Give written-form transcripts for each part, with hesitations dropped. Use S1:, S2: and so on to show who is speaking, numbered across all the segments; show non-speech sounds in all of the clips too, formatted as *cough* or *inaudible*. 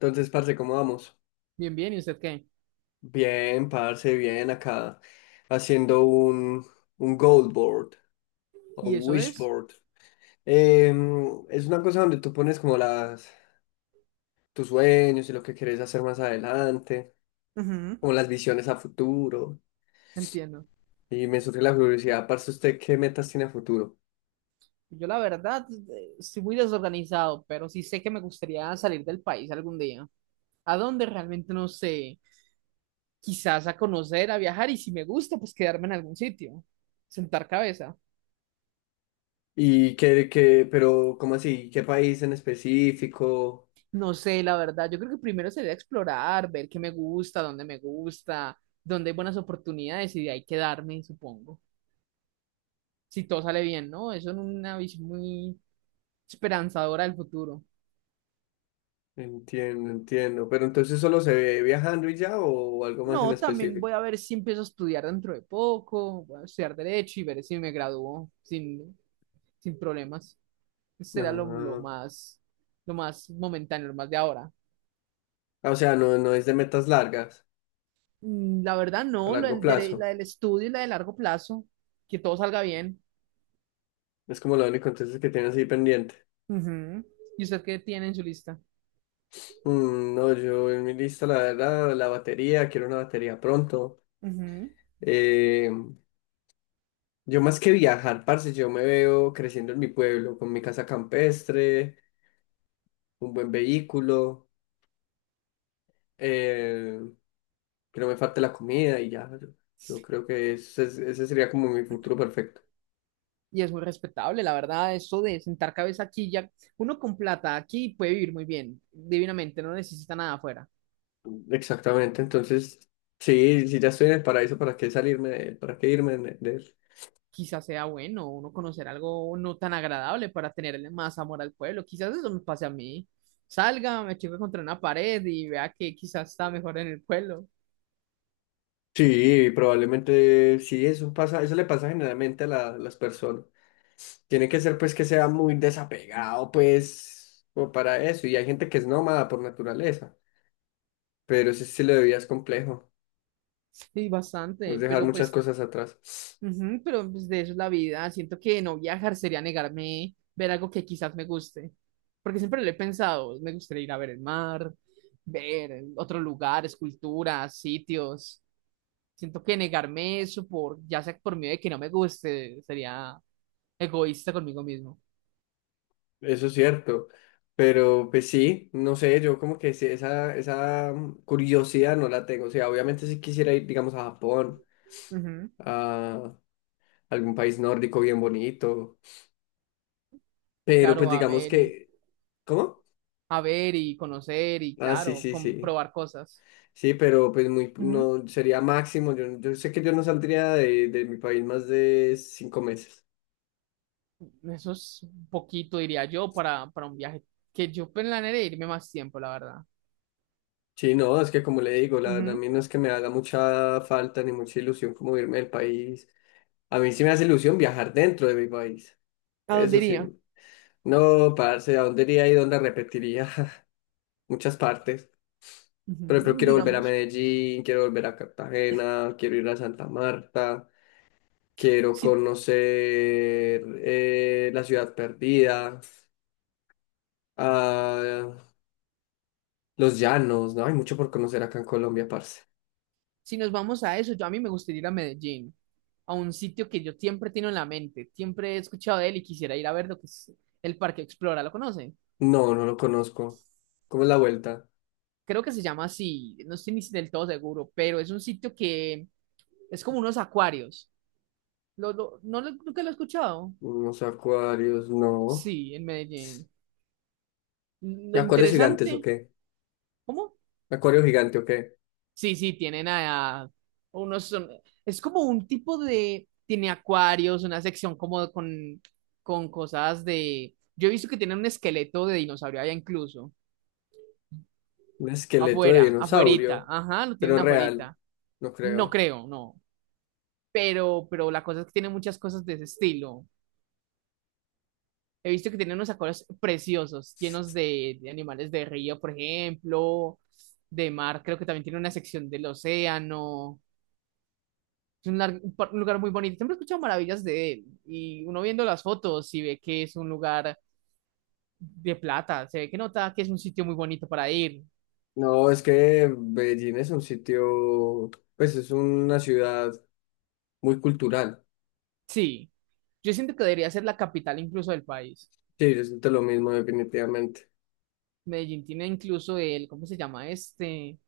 S1: Entonces, parce, ¿cómo vamos?
S2: Bien, bien, ¿y usted qué?
S1: Bien, parce, bien, acá haciendo un goal board o un
S2: ¿Y eso
S1: wish
S2: es?
S1: board. Es una cosa donde tú pones como las, tus sueños y lo que quieres hacer más adelante,
S2: Ujú.
S1: como las visiones a futuro.
S2: Entiendo.
S1: Y me surge la curiosidad, parce, ¿usted qué metas tiene a futuro?
S2: Yo la verdad estoy muy desorganizado, pero sí sé que me gustaría salir del país algún día. ¿A dónde? Realmente no sé. Quizás a conocer, a viajar y si me gusta, pues quedarme en algún sitio. Sentar cabeza.
S1: Pero, ¿cómo así? ¿Qué país en específico?
S2: No sé, la verdad. Yo creo que primero sería explorar, ver qué me gusta, dónde hay buenas oportunidades y de ahí quedarme, supongo. Si todo sale bien, ¿no? Eso es una visión muy esperanzadora del futuro.
S1: Entiendo, entiendo. Pero entonces solo se ve viajando y ya o algo más en
S2: No, también
S1: específico.
S2: voy a ver si empiezo a estudiar dentro de poco, voy a estudiar derecho y ver si me gradúo sin problemas. Será
S1: Ah.
S2: lo más momentáneo, lo más de ahora.
S1: Ah, o sea, no, no es de metas largas,
S2: La verdad,
S1: a
S2: no, lo
S1: largo
S2: del la
S1: plazo.
S2: del estudio y la de largo plazo, que todo salga bien.
S1: Es como lo único entonces que tienes ahí pendiente.
S2: Ujú. ¿Y usted qué tiene en su lista?
S1: Mm, no, yo en mi lista, la verdad, la batería, quiero una batería pronto.
S2: Ujú.
S1: Eh, yo más que viajar, parce, yo me veo creciendo en mi pueblo, con mi casa campestre, un buen vehículo, eh, que no me falte la comida y ya. Yo creo que ese sería como mi futuro perfecto.
S2: Y es muy respetable, la verdad, eso de sentar cabeza aquí ya, uno con plata aquí puede vivir muy bien, divinamente, no necesita nada afuera.
S1: Exactamente, entonces, sí, si ya estoy en el paraíso, ¿para qué salirme de él? ¿Para qué irme de él?
S2: Quizás sea bueno uno conocer algo no tan agradable para tenerle más amor al pueblo. Quizás eso me pase a mí. Salga, me choque contra una pared y vea que quizás está mejor en el pueblo. *laughs*
S1: Sí, probablemente sí, eso pasa, eso le pasa generalmente a las personas. Tiene que ser pues que sea muy desapegado, pues, como para eso. Y hay gente que es nómada por naturaleza, pero ese estilo de vida es complejo,
S2: Sí,
S1: es
S2: bastante,
S1: dejar
S2: pero
S1: muchas
S2: pues,
S1: cosas atrás.
S2: ujú, pero pues, de eso es la vida. Siento que no viajar sería negarme ver algo que quizás me guste. Porque siempre lo he pensado, me gustaría ir a ver el mar, ver otros lugares, culturas, sitios. Siento que negarme eso por, ya sea por miedo de que no me guste, sería egoísta conmigo mismo.
S1: Eso es cierto. Pero pues sí, no sé, yo como que sí, esa curiosidad no la tengo. O sea, obviamente si quisiera ir, digamos, a Japón,
S2: Ujú,
S1: a algún país nórdico bien bonito, pero pues
S2: claro,
S1: digamos que, ¿cómo?
S2: a ver y conocer y
S1: Ah, sí,
S2: claro,
S1: sí, sí.
S2: comprobar cosas.
S1: Sí, pero pues muy,
S2: Ujú.
S1: no, sería máximo. Yo sé que yo no saldría de mi país más de 5 meses.
S2: Eso es un poquito, diría yo, para un viaje que yo planearé irme más tiempo, la verdad.
S1: Sí, no, es que como le digo, la verdad a
S2: Ujú.
S1: mí no es que me haga mucha falta ni mucha ilusión como irme del país. A mí sí me hace ilusión viajar dentro de mi país.
S2: ¿A dónde
S1: Eso sí.
S2: iría?
S1: No, parce, ¿a dónde iría y dónde repetiría? *laughs* Muchas partes. Por ejemplo,
S2: Ujú,
S1: quiero volver a
S2: digamos,
S1: Medellín, quiero volver a Cartagena, quiero ir a Santa Marta, quiero
S2: si,
S1: conocer la ciudad perdida. Ah, Los Llanos, ¿no? Hay mucho por conocer acá en Colombia, parce.
S2: si nos vamos a eso, yo a mí me gustaría ir a Medellín, a un sitio que yo siempre tengo en la mente, siempre he escuchado de él y quisiera ir a ver lo que es el Parque Explora, ¿lo conocen?
S1: No, no lo conozco. ¿Cómo es la vuelta?
S2: Creo que se llama así, no estoy ni del todo seguro, pero es un sitio que es como unos acuarios. ¿No lo, nunca lo he escuchado?
S1: Unos acuarios, no.
S2: Sí, en Medellín.
S1: ¿Y
S2: Lo
S1: acuarios gigantes o
S2: interesante,
S1: qué?
S2: ¿cómo?
S1: ¿Acuario gigante o qué?
S2: Sí, sí, tienen a unos, es como un tipo de, tiene acuarios, una sección como con cosas de, yo he visto que tienen un esqueleto de dinosaurio allá incluso,
S1: Un esqueleto de
S2: afuera, afuerita,
S1: dinosaurio,
S2: ajá, lo
S1: pero
S2: tienen
S1: real,
S2: afuerita,
S1: no
S2: no
S1: creo.
S2: creo, no, pero la cosa es que tiene muchas cosas de ese estilo, he visto que tienen unos acuarios preciosos, llenos de animales de río, por ejemplo, de mar, creo que también tiene una sección del océano. Es un, un lugar muy bonito. Siempre he escuchado maravillas de él. Y uno viendo las fotos y ve que es un lugar de plata. Se ve que nota que es un sitio muy bonito para ir.
S1: No, es que Medellín es un sitio, pues es una ciudad muy cultural.
S2: Sí. Yo siento que debería ser la capital incluso del país.
S1: Sí, yo siento lo mismo definitivamente. *laughs*
S2: Medellín tiene incluso el, ¿cómo se llama este?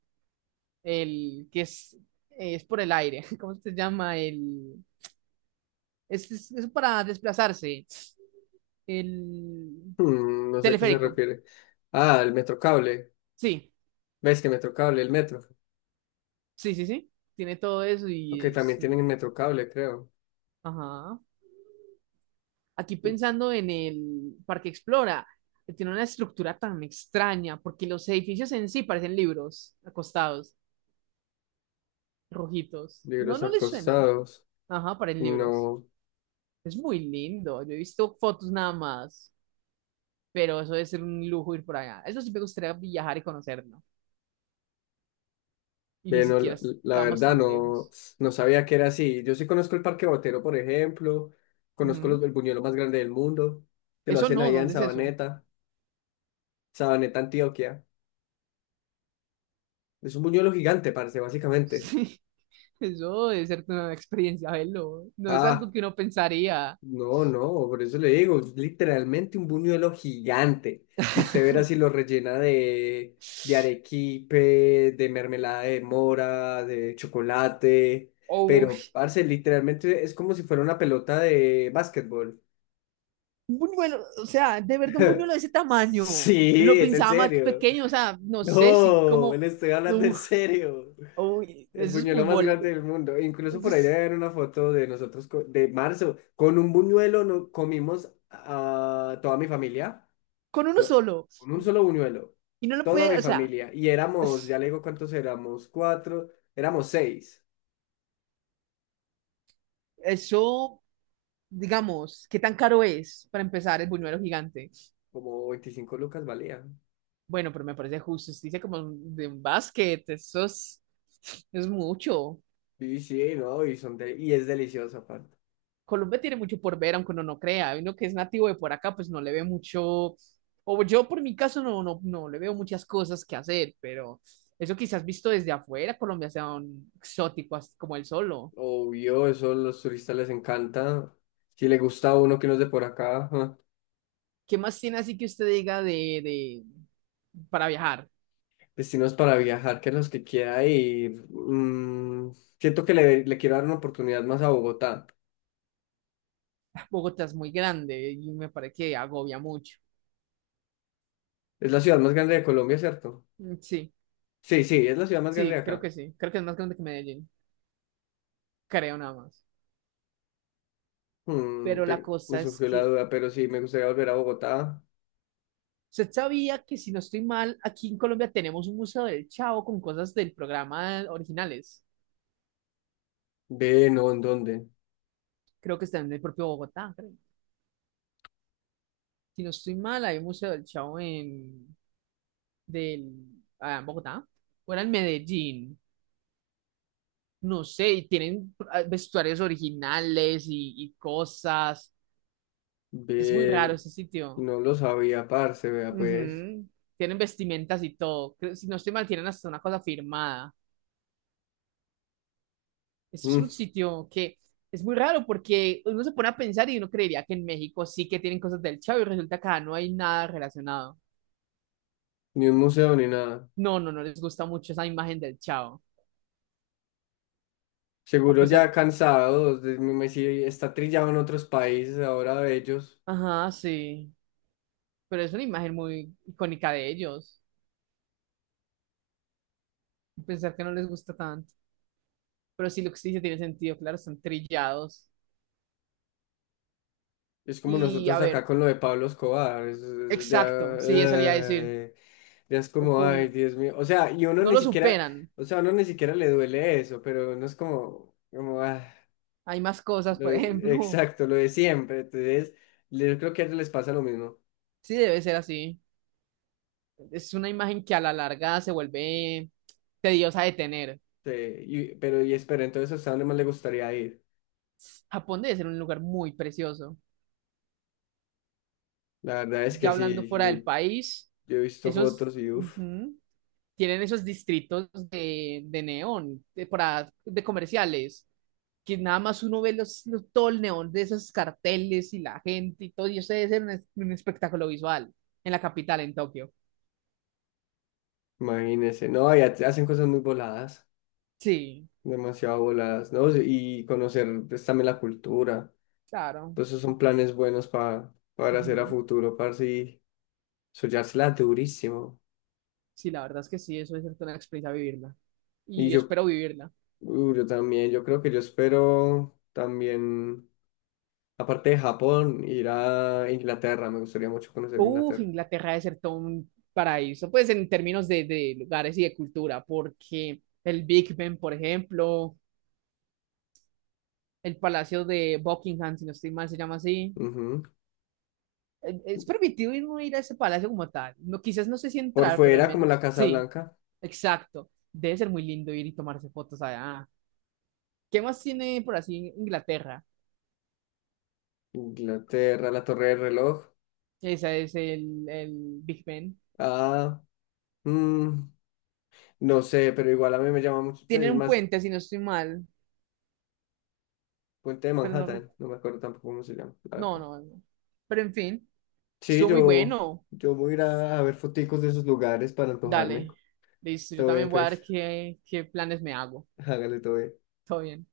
S2: El que es por el aire. *laughs* ¿Cómo se llama? Es para desplazarse. El
S1: Hmm, no sé a qué se
S2: teleférico.
S1: refiere. Ah, el Metrocable.
S2: Sí,
S1: ¿Ves que Metrocable, el metro?
S2: sí, sí, sí. Tiene todo eso
S1: Ok,
S2: y es...
S1: también tienen metrocable, creo.
S2: Ajá. Aquí pensando en el Parque Explora, que tiene una estructura tan extraña, porque los edificios en sí parecen libros acostados, rojitos. No,
S1: Libros
S2: no les suena.
S1: acostados.
S2: Ajá, parecen libros.
S1: No,
S2: Es muy lindo. Yo he visto fotos nada más, pero eso debe ser un lujo ir por allá. Eso sí me gustaría viajar y conocerlo. Y ni
S1: ve, no,
S2: siquiera
S1: la
S2: estamos
S1: verdad
S2: tan
S1: no,
S2: lejos.
S1: no sabía que era así. Yo sí conozco el Parque Botero, por ejemplo. Conozco
S2: Ujú.
S1: el buñuelo más grande del mundo. Que lo
S2: Eso
S1: hacen
S2: no,
S1: allá en
S2: ¿dónde es eso?
S1: Sabaneta, Sabaneta, Antioquia. Es un buñuelo gigante, parece,
S2: *laughs*
S1: básicamente.
S2: Sí, eso debe ser una experiencia, velo. No es algo
S1: Ah,
S2: que uno pensaría.
S1: no, no, por eso le digo, literalmente un buñuelo gigante. Y usted
S2: *laughs*
S1: verá si lo rellena de arequipe, de mermelada de mora, de chocolate.
S2: O
S1: Pero, parce, literalmente es como si fuera una pelota de básquetbol.
S2: un buñuelo, o sea, de verdad un buñuelo
S1: *laughs*
S2: de ese tamaño.
S1: Sí,
S2: Lo
S1: es en
S2: pensaba más
S1: serio.
S2: pequeño, o sea, no sé si
S1: No,
S2: como,
S1: le estoy hablando en
S2: uf,
S1: serio.
S2: uy,
S1: El
S2: eso es muy
S1: buñuelo más
S2: bol,
S1: grande del mundo. Incluso
S2: eso
S1: por ahí debe
S2: es
S1: haber una foto de nosotros de marzo. Con un buñuelo no comimos a toda mi familia.
S2: con uno
S1: to-
S2: solo.
S1: con un solo buñuelo,
S2: Y no lo
S1: toda
S2: puede,
S1: mi
S2: o sea,
S1: familia, y éramos, ya
S2: es-
S1: le digo cuántos éramos, cuatro, éramos seis,
S2: eso, digamos, ¿qué tan caro es para empezar el buñuelo gigante?
S1: como 25 lucas valía.
S2: Bueno, pero me parece justo, dice como de un basket, eso es mucho.
S1: Y sí, no, y, son de- y es delicioso aparte.
S2: Colombia tiene mucho por ver, aunque uno no crea. Uno que es nativo de por acá, pues no le ve mucho, o yo por mi caso no, no, no le veo muchas cosas que hacer, pero eso quizás visto desde afuera, Colombia sea un exótico así como el solo.
S1: Obvio, eso a los turistas les encanta. Si le gusta a uno que no es de por acá, ajá.
S2: ¿Qué más tiene así que usted diga de para viajar?
S1: Destinos para viajar, que los que quiera ir. Mm, siento que le quiero dar una oportunidad más a Bogotá.
S2: Bogotá es muy grande y me parece que agobia mucho.
S1: Es la ciudad más grande de Colombia, ¿cierto?
S2: Mm, sí,
S1: Sí, sí, es la ciudad más grande de acá.
S2: sí. Creo que es más grande que Medellín. Creo nada más.
S1: Mm,
S2: Pero la
S1: me
S2: cosa es
S1: surgió la
S2: que,
S1: duda, pero sí, me gustaría volver a Bogotá.
S2: usted sabía que, si no estoy mal, aquí en Colombia tenemos un museo del Chavo con cosas del programa originales.
S1: Ve, no, ¿en dónde?
S2: Creo que está en el propio Bogotá, creo. Si no estoy mal, hay un museo del Chavo del, en Bogotá. O era en Medellín. No sé, y tienen vestuarios originales y cosas. Es muy
S1: Ve,
S2: raro ese sitio.
S1: no lo sabía, parce, vea, pues.
S2: Ujú. Tienen vestimentas y todo. Si no estoy mal, tienen hasta una cosa firmada. Es un
S1: Mm,
S2: sitio que es muy raro porque uno se pone a pensar y uno creería que en México sí que tienen cosas del Chavo y resulta que acá no hay nada relacionado.
S1: ni un museo ni nada.
S2: No, no, no les gusta mucho esa imagen del Chavo. A
S1: Seguro
S2: pesar,
S1: ya cansados, sí, está trillado en otros países ahora de ellos.
S2: ajá, sí, pero es una imagen muy icónica de ellos. Pensar que no les gusta tanto. Pero sí, lo que sí dice tiene sentido, claro, están trillados.
S1: Es como
S2: Y
S1: nosotros
S2: a
S1: acá
S2: ver,
S1: con lo de Pablo Escobar. Ya,
S2: exacto, sí, eso le iba a decir.
S1: eh, ya es
S2: O
S1: como,
S2: con,
S1: ay, Dios mío. O sea, y uno
S2: no
S1: ni
S2: lo
S1: siquiera,
S2: superan.
S1: o sea, a uno ni siquiera le duele eso, pero uno es como, como, ah.
S2: Hay más cosas, por ejemplo.
S1: Exacto,
S2: *laughs*
S1: lo de siempre. Entonces, yo creo que a ellos les pasa lo mismo.
S2: Sí, debe ser así. Es una imagen que a la larga se vuelve tediosa de tener.
S1: Sí, pero, y espera, entonces, ¿hasta dónde más le gustaría ir?
S2: Japón debe ser un lugar muy precioso.
S1: La verdad es que
S2: Ya hablando
S1: sí,
S2: fuera
S1: yo,
S2: del país,
S1: yo he visto
S2: esos
S1: fotos y uff,
S2: ujú, tienen esos distritos de neón, de, para, de comerciales, que nada más uno ve todo el neón de esos carteles y la gente y todo, y eso debe ser un, un espectáculo visual en la capital, en Tokio.
S1: imagínense. No, y hacen cosas muy voladas,
S2: Sí,
S1: demasiado voladas, ¿no? Y conocer pues, también la cultura.
S2: claro.
S1: Entonces, esos son planes buenos para hacer a
S2: Ujú.
S1: futuro, para sí, soñársela durísimo.
S2: Sí, la verdad es que sí, eso es una experiencia vivirla.
S1: Y
S2: Y
S1: yo,
S2: espero vivirla.
S1: uh, yo también, yo creo que yo espero también. Aparte de Japón, ir a Inglaterra, me gustaría mucho conocer
S2: Uf,
S1: Inglaterra.
S2: Inglaterra debe ser todo un paraíso, pues en términos de lugares y de cultura, porque el Big Ben, por ejemplo, el Palacio de Buckingham, si no estoy mal, se llama así.
S1: Ujú.
S2: Es permitido ir, no ir a ese palacio como tal. No, quizás no sé si
S1: Por
S2: entrar, pero al
S1: fuera, como la
S2: menos
S1: Casa
S2: sí,
S1: Blanca,
S2: exacto. Debe ser muy lindo ir y tomarse fotos allá. ¿Qué más tiene por así Inglaterra?
S1: Inglaterra, la Torre del Reloj.
S2: Esa es el Big Ben.
S1: Ah, mm, no sé, pero igual a mí me llama mucho, pues,
S2: Tienen
S1: es
S2: un
S1: más
S2: puente, si no estoy mal,
S1: Puente de
S2: pero no,
S1: Manhattan, no me acuerdo tampoco cómo se llama, la
S2: no,
S1: verdad.
S2: no, no. Pero en fin,
S1: Sí,
S2: estuvo muy
S1: yo,
S2: bueno.
S1: yo voy a ir a ver foticos de esos lugares para antojarme.
S2: Dale. Listo, yo
S1: Todo bien,
S2: también voy a ver
S1: pues,
S2: qué, qué planes me hago.
S1: *laughs* hágale todo bien.
S2: Todo bien.